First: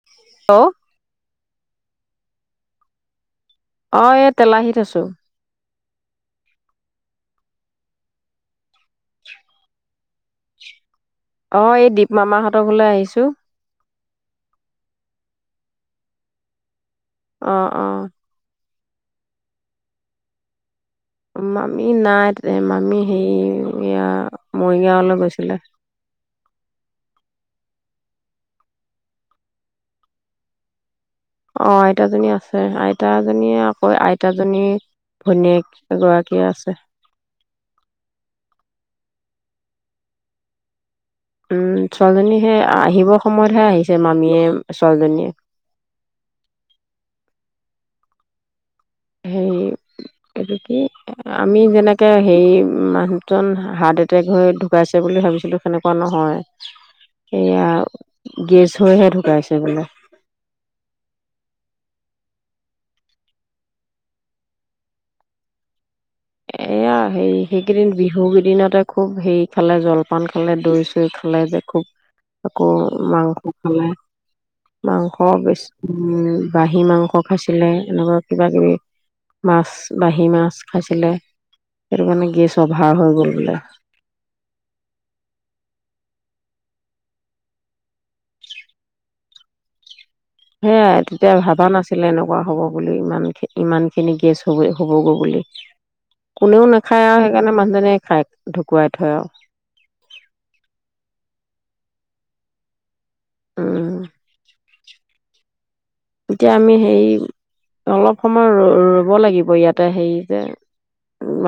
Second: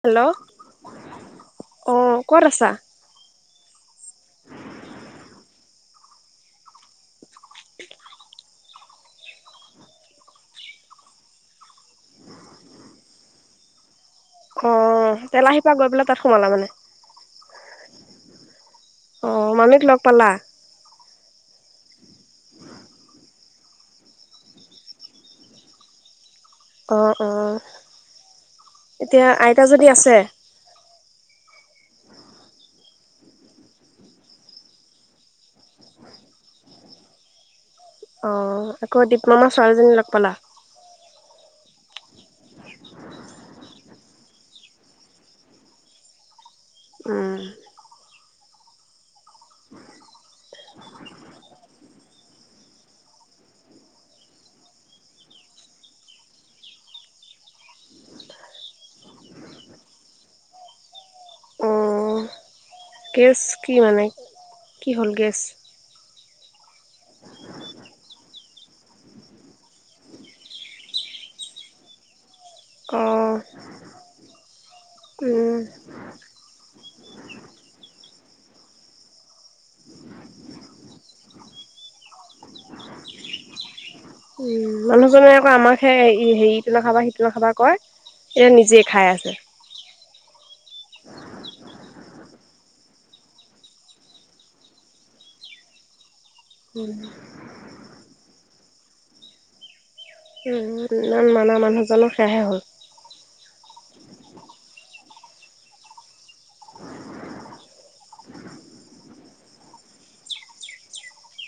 Hello অ ক'ত আছা অ এ তেলাহীত আছোঁ [unintelligible] অ এই দীপ মামাহঁতকলৈ আহিছোঁ অ তেলাহিপা গৈ পেলাই তাত সোমালা মানে আহ আহ অ মানিক লগ পালা অ মামি নাই মামি সেই এয়া মৰিগাঁৱলৈ গৈছিলে অ অ এতিয়া আইতাজনী আছে অ আইতাজনী আছে আইতাজীয়ে আকৌ আইতাজনী ভনীয়েক এ গৰাকী আছে অ আকৌ দীপ মামা ছোৱালীজনী লগ পালা উম ছোৱালীজনী সেই আহিব সময়তহে আহিছে মামীয়ে ছোৱালীজনীয়ে উম হেৰি এইটো কি আমি যেনেকে হে মানুহজন হাৰ্ট এটেক হৈ ঢুকাইছে বুলি ভাবিছিলো সেনেকুৱা নহয় সেয়া গেছ হৈহে ঢুকাইছে বোলে অ গেছ কি মানে কি হ'ল গেছ এয়া সেই সেইকেইদিন বিহু কেইদিনতে খুব হেৰি খালে জলপান খালে দৈ চৈ খালে যে খুব আকৌ অ মাংখ খালে মাংস উম বেছ, উম, বাঁহী মাংস খাইছিলে এনেকুৱা কিবা কিবি, মাছ বাঁহী মাছ খাইছিলে। সেইটো কাৰণে গেছ অভাৰ হৈ গ'ল বোলে। উম মানুহজনে আকৌ আমাক সেই হেৰি ইটো নাখাবা সিটো নাখাবা কয়, এতিয়া নিজে খাই আছে। সেয়াই তেতিয়া ভাবা নাছিলে এনেকুৱা হ'ব বুলি ইমান ইমানখিনি গেছ হ'ব-হ'বগৈ বুলি। কোনেও উম নাখায় আৰু সেইকাৰণে মানুহজনে খায়। ঢুকুৱাই থয় আউ। ইমান মানা মানুহজনৰ সেয়েহে হ'ল। উম, এতিয়া আমি সেই, অলপ সময় ৰ-ৰ'ব লাগিব ইয়াতে হেৰি যে,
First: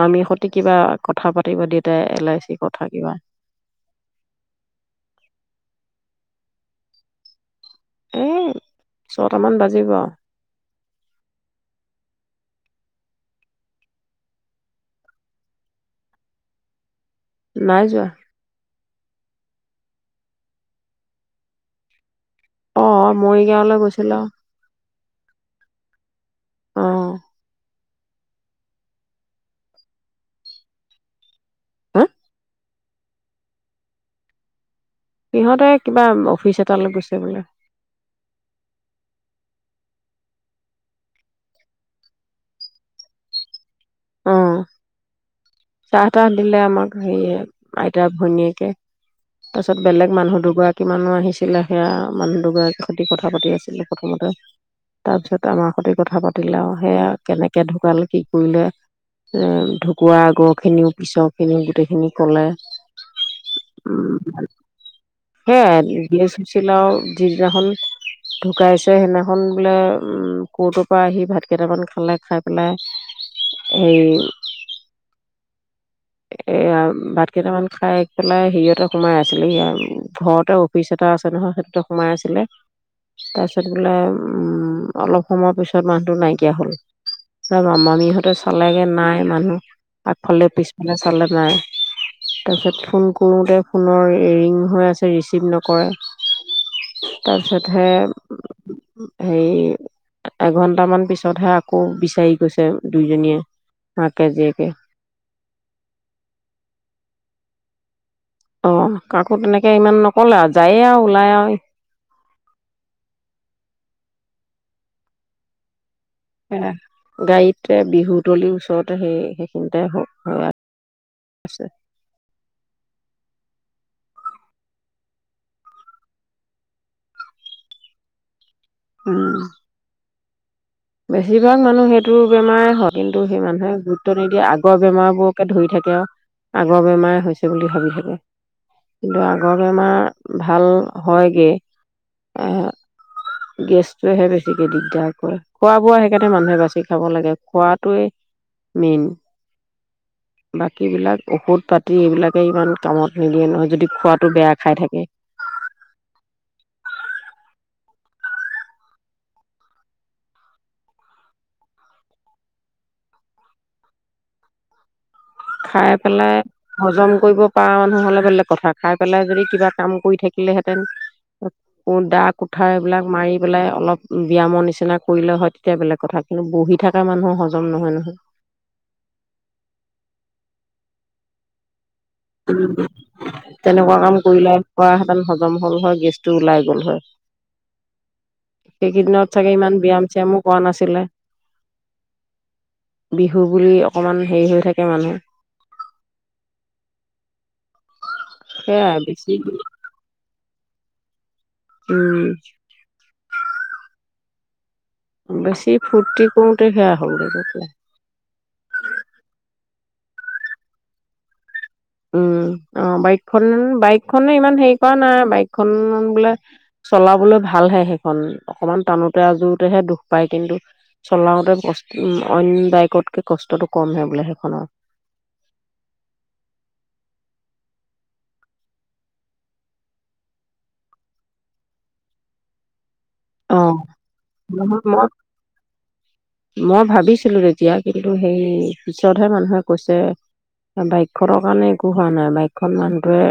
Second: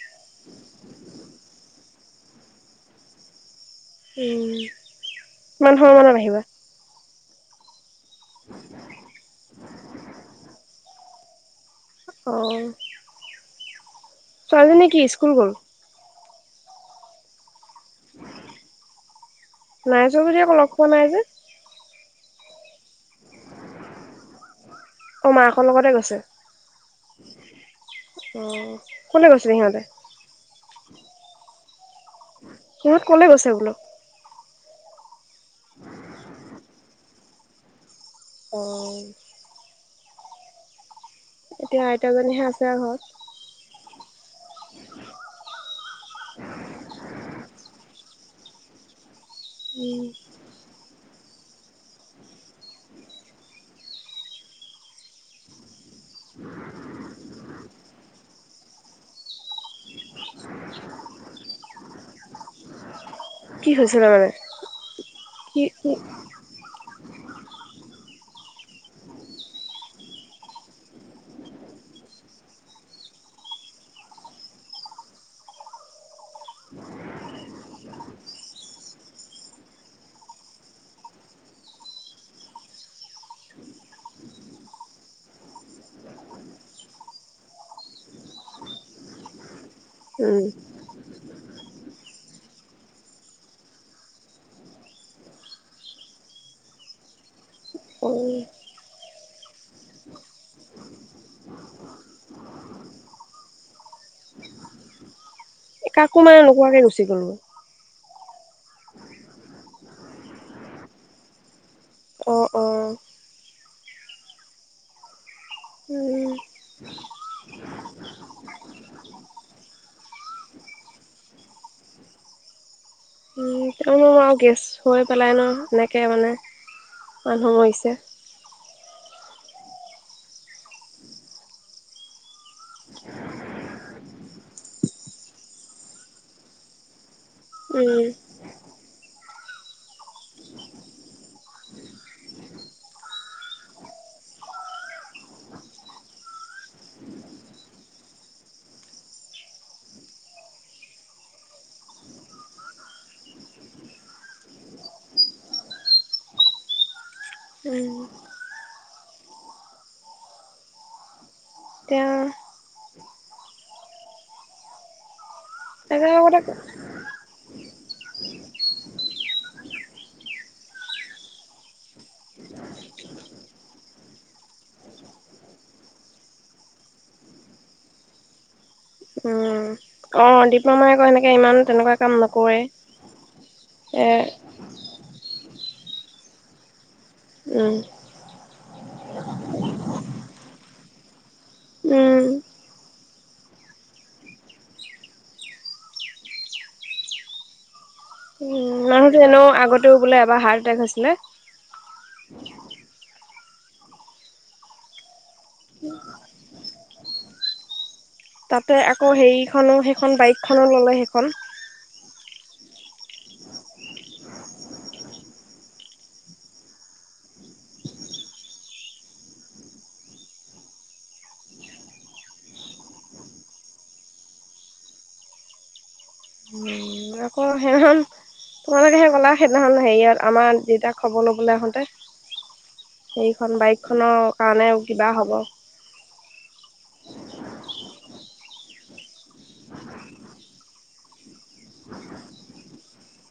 আমি সিহঁতে কিবা কথা পাতি পাতি দুটাই এল আই চিৰ কথা কিবা। উম, কিমান সময় মানত আহিবা? এ, ছটামান বাজিব আউ। অ ছোৱালীজনী কি স্কুল গ'ল? নাই যোৱা। নাই যোৱা যদি আকৌ লগ পোৱা নাই যে? অ', মৰিগাঁৱলৈ গৈছিলে। অ', মাকৰ লগতে গৈছে। অ', অ', কোনে গৈছিল সিহঁতে? হা? সিহত কলে গৈছে বোলো। সিহঁতে কিবা অফিচ এটালৈ গৈছে বোলে। অহ, এতিয়া আইতাজনীহে আছে আও ঘৰত, অ চাহ তাহ দিলে আমাক হেৰিয় আইতা ভৈনীয়েকে। তাৰপাছত উম বেলেগ মানুহ দুগৰাকী মানুহ আহিছিল। আছিলে সেয়া মানুহ দুগৰাকীৰ সৈতে কথা পাতি আছিলে প্ৰথমতে তাৰ পিছত আমাৰ সৈতে কথা পাতিলে আৰু সেয়া কেনেকে ঢুকাল কি কৰিলে। এ ঢোকুৱা আগৰ খিনিও পিছৰ খিনিও গোটেইখিনি কলে। কি হৈছিলে মানে উম হে কি কি গেছ হৈছিলাও যি দিনাখন, ঢোকাইছে সেইদিনাখন বোলে ক'ৰ্টৰ পৰা আহি ভাত কেইটামান খালে খাই পেলাই, সেই, এ ভাত কেইটামান খাই পেলাই সিহঁতে সোমাই আছিলে ঘৰতে অফিচ এটা আছে নহয় সেইটোতে সোমাই আছিলে তাৰপিছত বোলে উম অলপ সময় পিছত মানুহটো নাইকিয়া হল মামিহঁতে চালেগে নাই মানুহ উম আগফালে পিছ চালে নাই তাৰপিছত ফোন কৰোতে ফোনৰ ৰিং হৈ আছে ৰিচিভ নকৰে তাৰপিছতহে অ হেৰি এঘন্টামান পিছতহে আকৌ বিচাৰি গৈছে দুইজনীয়ে মাকে জীয়েকে। কাকো মানে নোকোৱাকে গুচি গ'ল গৈ। আহ কাকো তেনেকে ইমান নকলে আৰু যায়ে আৰু ওলাই আৰু অ অ উম গাড়ীতে বিহু তলিৰ ওচৰতে সেই সেইখিনিতেছে। উম তেওঁ আৰু গেছ হৈ পেলাই ন এনেকে মানে মানুহ মৰিছে। উম। বেছিভাগ মানুহ সেইটো বেমাৰে হয় কিন্তু সেই মানুহে গুৰুত্ব নিদিয়ে আগৰ বেমাৰবোৰকে ধৰি থাকে আৰু আগৰ বেমাৰে হৈছে বুলি ভাবি উম থাকে কিন্তু আগৰ বেমাৰ ভাল হয়গে এ, গেছটোৱেহে বেছিকে দিগদাৰ কৰে। খোৱা বোৱা সেইকাৰণে মানুহে বাচি খাব লাগে খোৱাটোৱে মেইন বাকী বিলাক ঔষধ পাতি এইবিলাকে ইমান কামত নিদিয়ে নহয় যদি খোৱাটো বেয়া খাই থাকে। উম তেও খাই তাকে পেলাই লগতে হজম কৰিব প মানুহ হলে বেলেগ কথা খাই পেলাই যদি কিবা কাম কৰি থাকিলেহেতেন কোনো দা কোঠাৰ এইবিলাক মাৰি পেলাই অলপ ব্যয়ামৰ নিচিনা কৰিলে হয় তেতিয়া বেলেগ কথা কিন্তু বহি থকা মানুহৰ হজম নহয় নহয়। উম অ' দীপ মামা আকৌ সেনেকে ইমান তেনেকুৱা কাম নকৰে তেনেকুৱা এ কাম কৰিলে কৰা হজম হ'ল হয় গেছটো ওলাই গ'ল হয়। উম। সেইকেইদিনত চাগে ইমান ব্যায়াম চিয়ামো কৰা নাছিলে, উম বিহু বুলি অকমান হেৰি হৈ থাকে মানুহ। সেয়াই মানুহটো বেছি এনেও আগতেও বোলে এবাৰ হাৰ্ড [unintelligible] হৈছিলে উম। বেছি ফুৰ্তি কৰোতে সেয়া হ'ল দে দে তাতে আকৌ হেৰিখনো সেইখন বাইকখনো ল'লে সেইখন। উম অ' বাইকখন বাইকখনে ইমান হেৰি কৰা নাই বাইকখন বোলে চলাবলৈ ভালহে সেইখন অকমান টানোতে আজোৰোতেহে দুখ পায় কিন্তু চলাওতে উ অ' বাইকতকে কষ্টটো কমহে বোলে সেইখনৰ। তোমালোকেহে ক'লা সেইদিনাখনখন হেৰিয় আমাৰ দেতাক খবৰ ল'বলৈ আহোঁতে সেইখন অ' বাইক খনৰ কাৰণে নহয় মই কিবা হব মই ভাবিছিলো তেতিয়া কিন্তু সেই পিছতহে মানুহে কৈছে বাইকখনৰ কাৰণে একো হোৱা নাই বাইকখন মানুহটোৱে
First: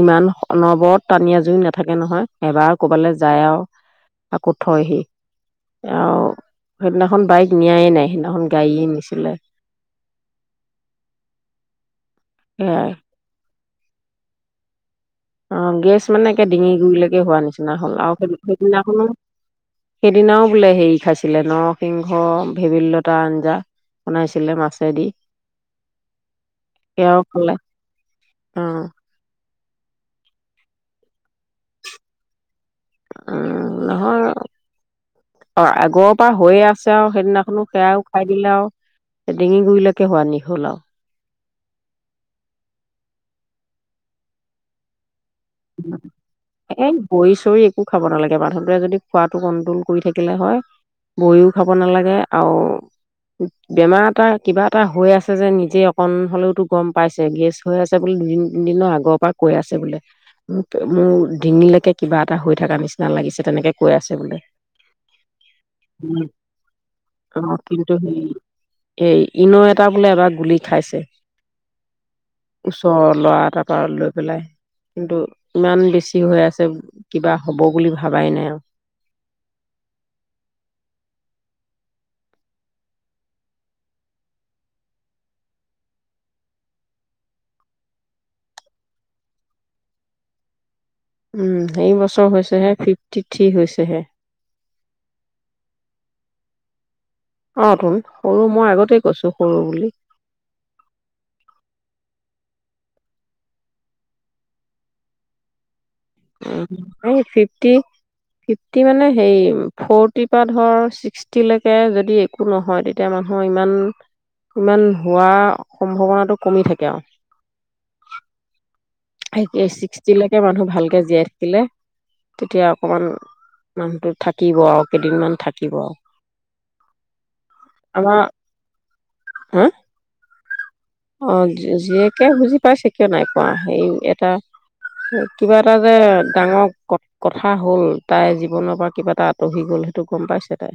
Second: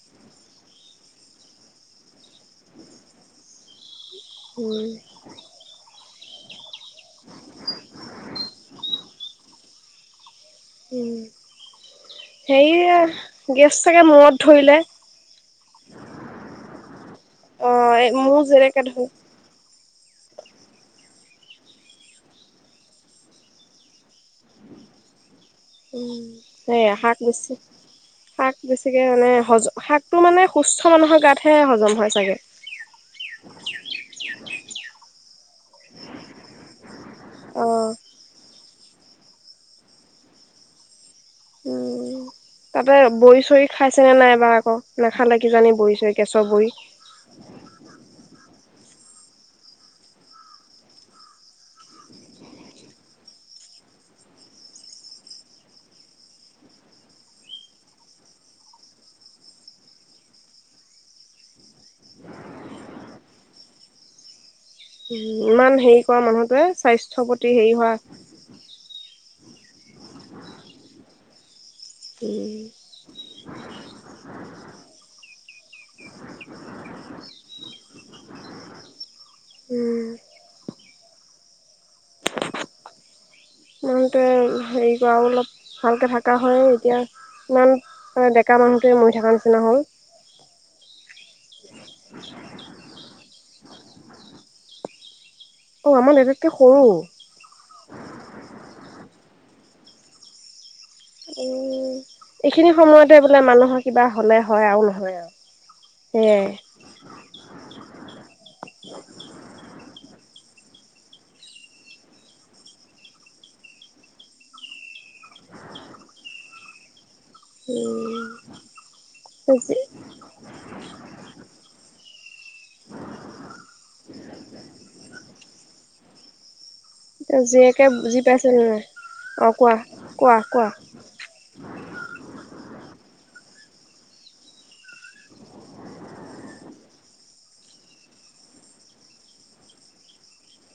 ইমান অনবৰত টানি আজুৰি নাথাকে নহয় এবাৰ ক'বালৈ যায় আৰু। আকৌ উম। থয়হি আৰু সেইদিনাখন বাইক নিয়াই নাই সিদিনাখন গাড়ীয়ে নিছিলে। সেয়াই সেইয়া গেছ চাগে মূৰত ধৰিলে। অ', গেছ মানে একে ডিঙি গুৰিলৈকে হোৱা নিচিনা। অ' এই আও মোৰ যেনেকে সিদিনাখনো ধৰি হ'ল। সেইদিনাও বোলে হেৰি খাইছিলে নৰসিংহ ভেবেলী লতা আঞ্জা বনাইছিলে মাছেদি উম, সেয়া শাক সেয়াও বেছি, খালে শাক অ' বেছিকে মানে হজ শাকটো মানে সুস্থ মানুহৰ গাত সেয় হজম হয় চাগে। উম নহয় অ', আগৰ পৰা হৈয়ে আছ আৰু সেইদিনাখনো অ' সেয়াও খাই দিলে আৰু। ডিঙি গুৰিলৈকে হোৱা নি হ'ল আৰু। উম, তাতে বৰি চৰি খাইছে নে নাই এইবাৰ আকৌ ন'। এ বৰি চৰি একো খাব নালাগে মানুহ যদি খোৱাটো কন্ট্ৰল কৰি থাকিলে হয় বৰিও খাব নালাগে আৰু বেমাৰ এটা কিবা এটা হৈ আছে যে নিজে অকন হলেওতো গম পাইছে গেছ হৈ আছে বুলি দুদিন তিনদিনৰ আগৰ পৰা কৈ আছে বোলে। মোক মোৰ ডিঙিলৈকে কিবা এটা হৈ থকা নিচিনা লাগিছে তেনেকে কৈ আছে বোলে। ইমান হেৰি কৰা মানুহটোৱে স্বাস্থ্যৰ অ প্ৰতি হেৰি কিন্তু হোৱা সেই এই ইন' এটা বোলে এবাৰ গুলি খাইছে। উম ওচৰৰ ল'ৰা এটাৰ পৰা লৈ পেলাই কিন্তু ইমান বেছি হৈ আছে কিবা হ'ব বুলি ভাবাই নাই আৰু। উম মানুহটোৱে হেৰি কৰা অলপ ভালকে থকা হয় এতিয়া ইমান ডেকা মানুহটোৱে মৰি থকা নিচিনা হ'ল। উম এই বছৰ হৈছেহে ফিফটি। থিক হৈছে হে। অ আমাৰ দেতাতকে সৰু। অ তুন সৰু মই আগতেই কৈছো। সৰু বুলি। এইখিনি সময়তে বোলে মানুহৰ কিবা হ'লে হয় আৰু নহয় আৰু। সেয়াই ফিফটি ফিফটি মানে সেই ফৰটি পা ধৰ ছিক্সটিলৈকে যদি একো নহয় তেতিয়া মানুহৰ ইমান ইমান হোৱা সম্ভাৱনাটো কমি থাকে আৰু উ এই ছিক্সটিলৈকে মানুহ ভালকে জীয়াই থাকিলে তেতিয়া অকমান মানুহটো থাকিব আৰু কেইদিনমান থাকিব আৰু জীয়েকে বুজি আমাৰ পাইছে নে নাই অ হা কোৱা কোৱা কোৱা। অ জীয়েকে বুজি পাইছে কিয় নাই। পোৱা সেই এটা কিবা এটা যে ডাঙৰ কথা হল তাই জীৱনৰ পৰা কিবা এটা আঁতৰি গল সেইটো গম পাইছে তাই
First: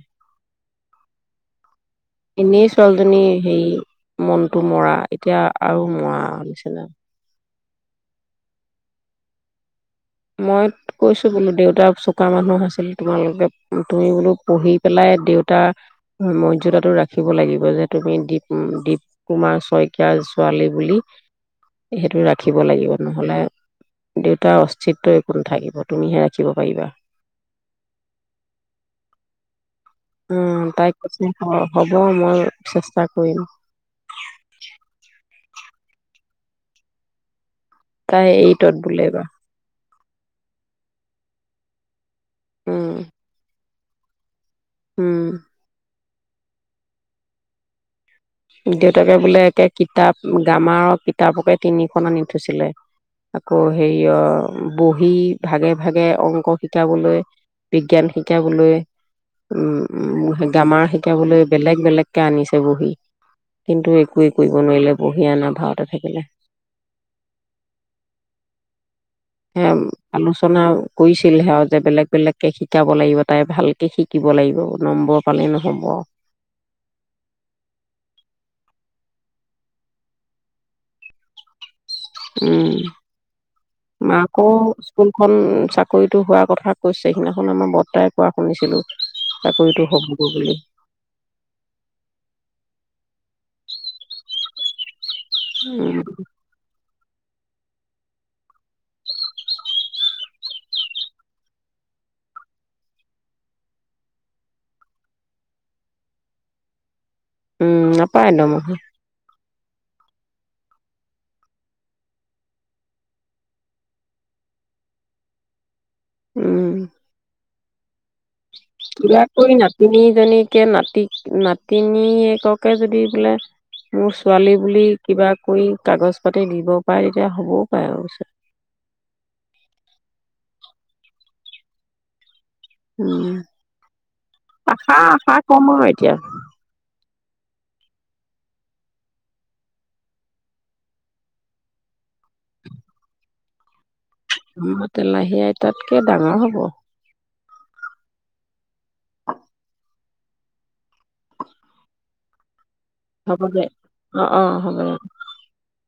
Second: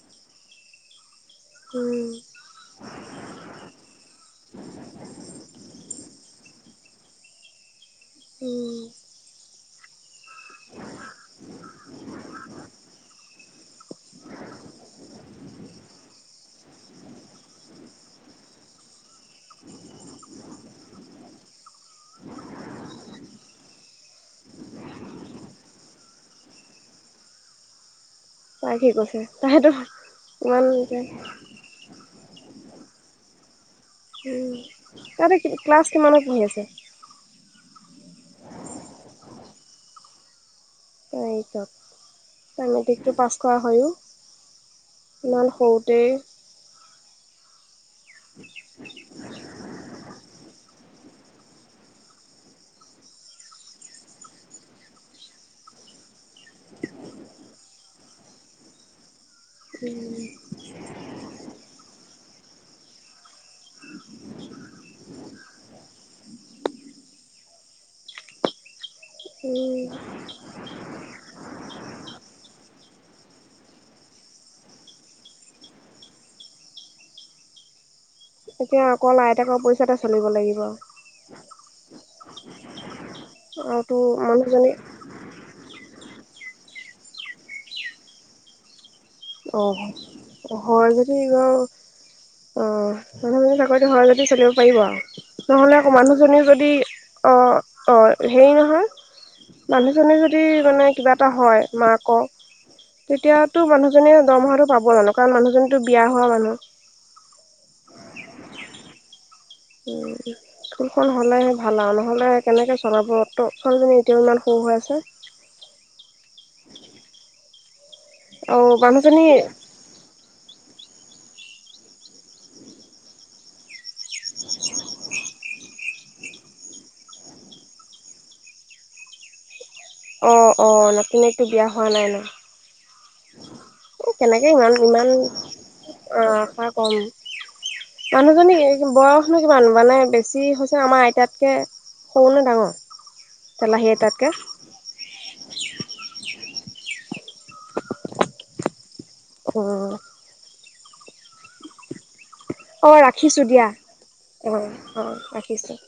উম এনেই ছোৱালীজনী হেইৰি মনটো মৰা আৰু মোৱা হুনিছলে উম। মই কৈছো বোলো দেউতা চোকা মানুহ আছিল তোমালোকে তুমি বোলো পঢ়ি পেলাই দেউতাৰ মই। জোতাটো ৰাখিব লাগিব যে তুমি দীপ দীপ কুমাৰ শইকীয়া ছোৱালী বুলি সেইটো ৰাখিব লাগিব নহলে দেউতাৰ চিত্ৰ একো নাথাকিব তুমিহে ৰাখিব পাৰিবা। তাই কি কৈছে তাই তো উম তাই কছে হ'ব মই চেষ্টা কৰিম। উম তাই এতিয়া ক্লাছ কিমানত পঢ়ি আছে। তাই এইটত বোলে এইবাৰ এইটত উম মেট্ৰিকটো পাছ কৰা হয়ো। উম ইমান সৰুতে দেউতাকে বোলে একে কিতাপ গান আমাৰ কিতাপকে তিনিখন আনি থৈছিলে আকৌ হেৰি য় বহি ভাগে ভাগে অংক শিকাবলৈ বিজ্ঞান শিকাবলৈ। উম গামাৰ শিকাবলৈ বেলেগ বেলেগ কে আনিছে বহি। কিন্তু একোৱে কৰিব নোৱাৰিলে বঢ়িয়া নধৰা হৈ থাকিলে। সে উম। আলোচনা কৰিছিলহে আৰু যে বেলেগ বেলেগকে শিকাব লাগিব তাই ভালকে শিকিব লাগিব নম্বৰ পালেই নহ'ব। এতিয়া অকল আইতকৰ পইচাতে চলিব লাগিব। উম। আৰু তো মাক মানুহজনী স্কুলখন চাকৰি কৰি তো হোৱাৰ কথা কৈছে সেইদিনাখন আমাৰ বৰ্তাই কোৱা শুনিছিলোঁ। অ', অ', হয় যদি বাৰু চাকৰি টো যদি চলিব পাৰিব। নহ'লে আকৌ উম মানুহজনী যদি অ', অ', হেৰি নহয় মানুহজনী যদি মানে কিবা এটা হয় মাকৰ তেতিয়াতো মানুহ নে দৰমহাটো পাব জানো কাৰণ মানুহজনীতো বিয়া হোৱা মানুহ। উম, নাপায় দৰমহা। অহ, স্কুলখন হ'লেহে ভাল আৰু নহ'লে কেনেকৈ চলাব অটো ছোৱালীজনী এতিয়াও ইমান সৰু হৈ আছে। উম। অ', মানুহজনী তাকৈ নাতিনীজনীকে নাতি নাতিনীয়েককে যদি বোলে মোৰ ছোৱালী বুলি কিবা কৰি কাগজ পাতি দিব পাৰে তেতিয়া হ'বও পাৰে আৰু পিছত। অ', অ', নাতিনিয়েকটো বিয়া হোৱা নাই ন'। উম, এ কেনেকে ইমান আশা, ইমান আশা কম আৰু এতিয়া। অ', আশা কম মানুহজনী বয়স নো কিমান মানে বেছি হৈছে আমাৰ আইতাতকৈ সৰু নে ডাঙৰ তেলাহী আইতাত তেলাহী আইতাতকে ডাঙৰ হ'ব। অ'। অ' হ'ব ৰাখিছো দে দিয়া অ' অ' ৰাখিছো।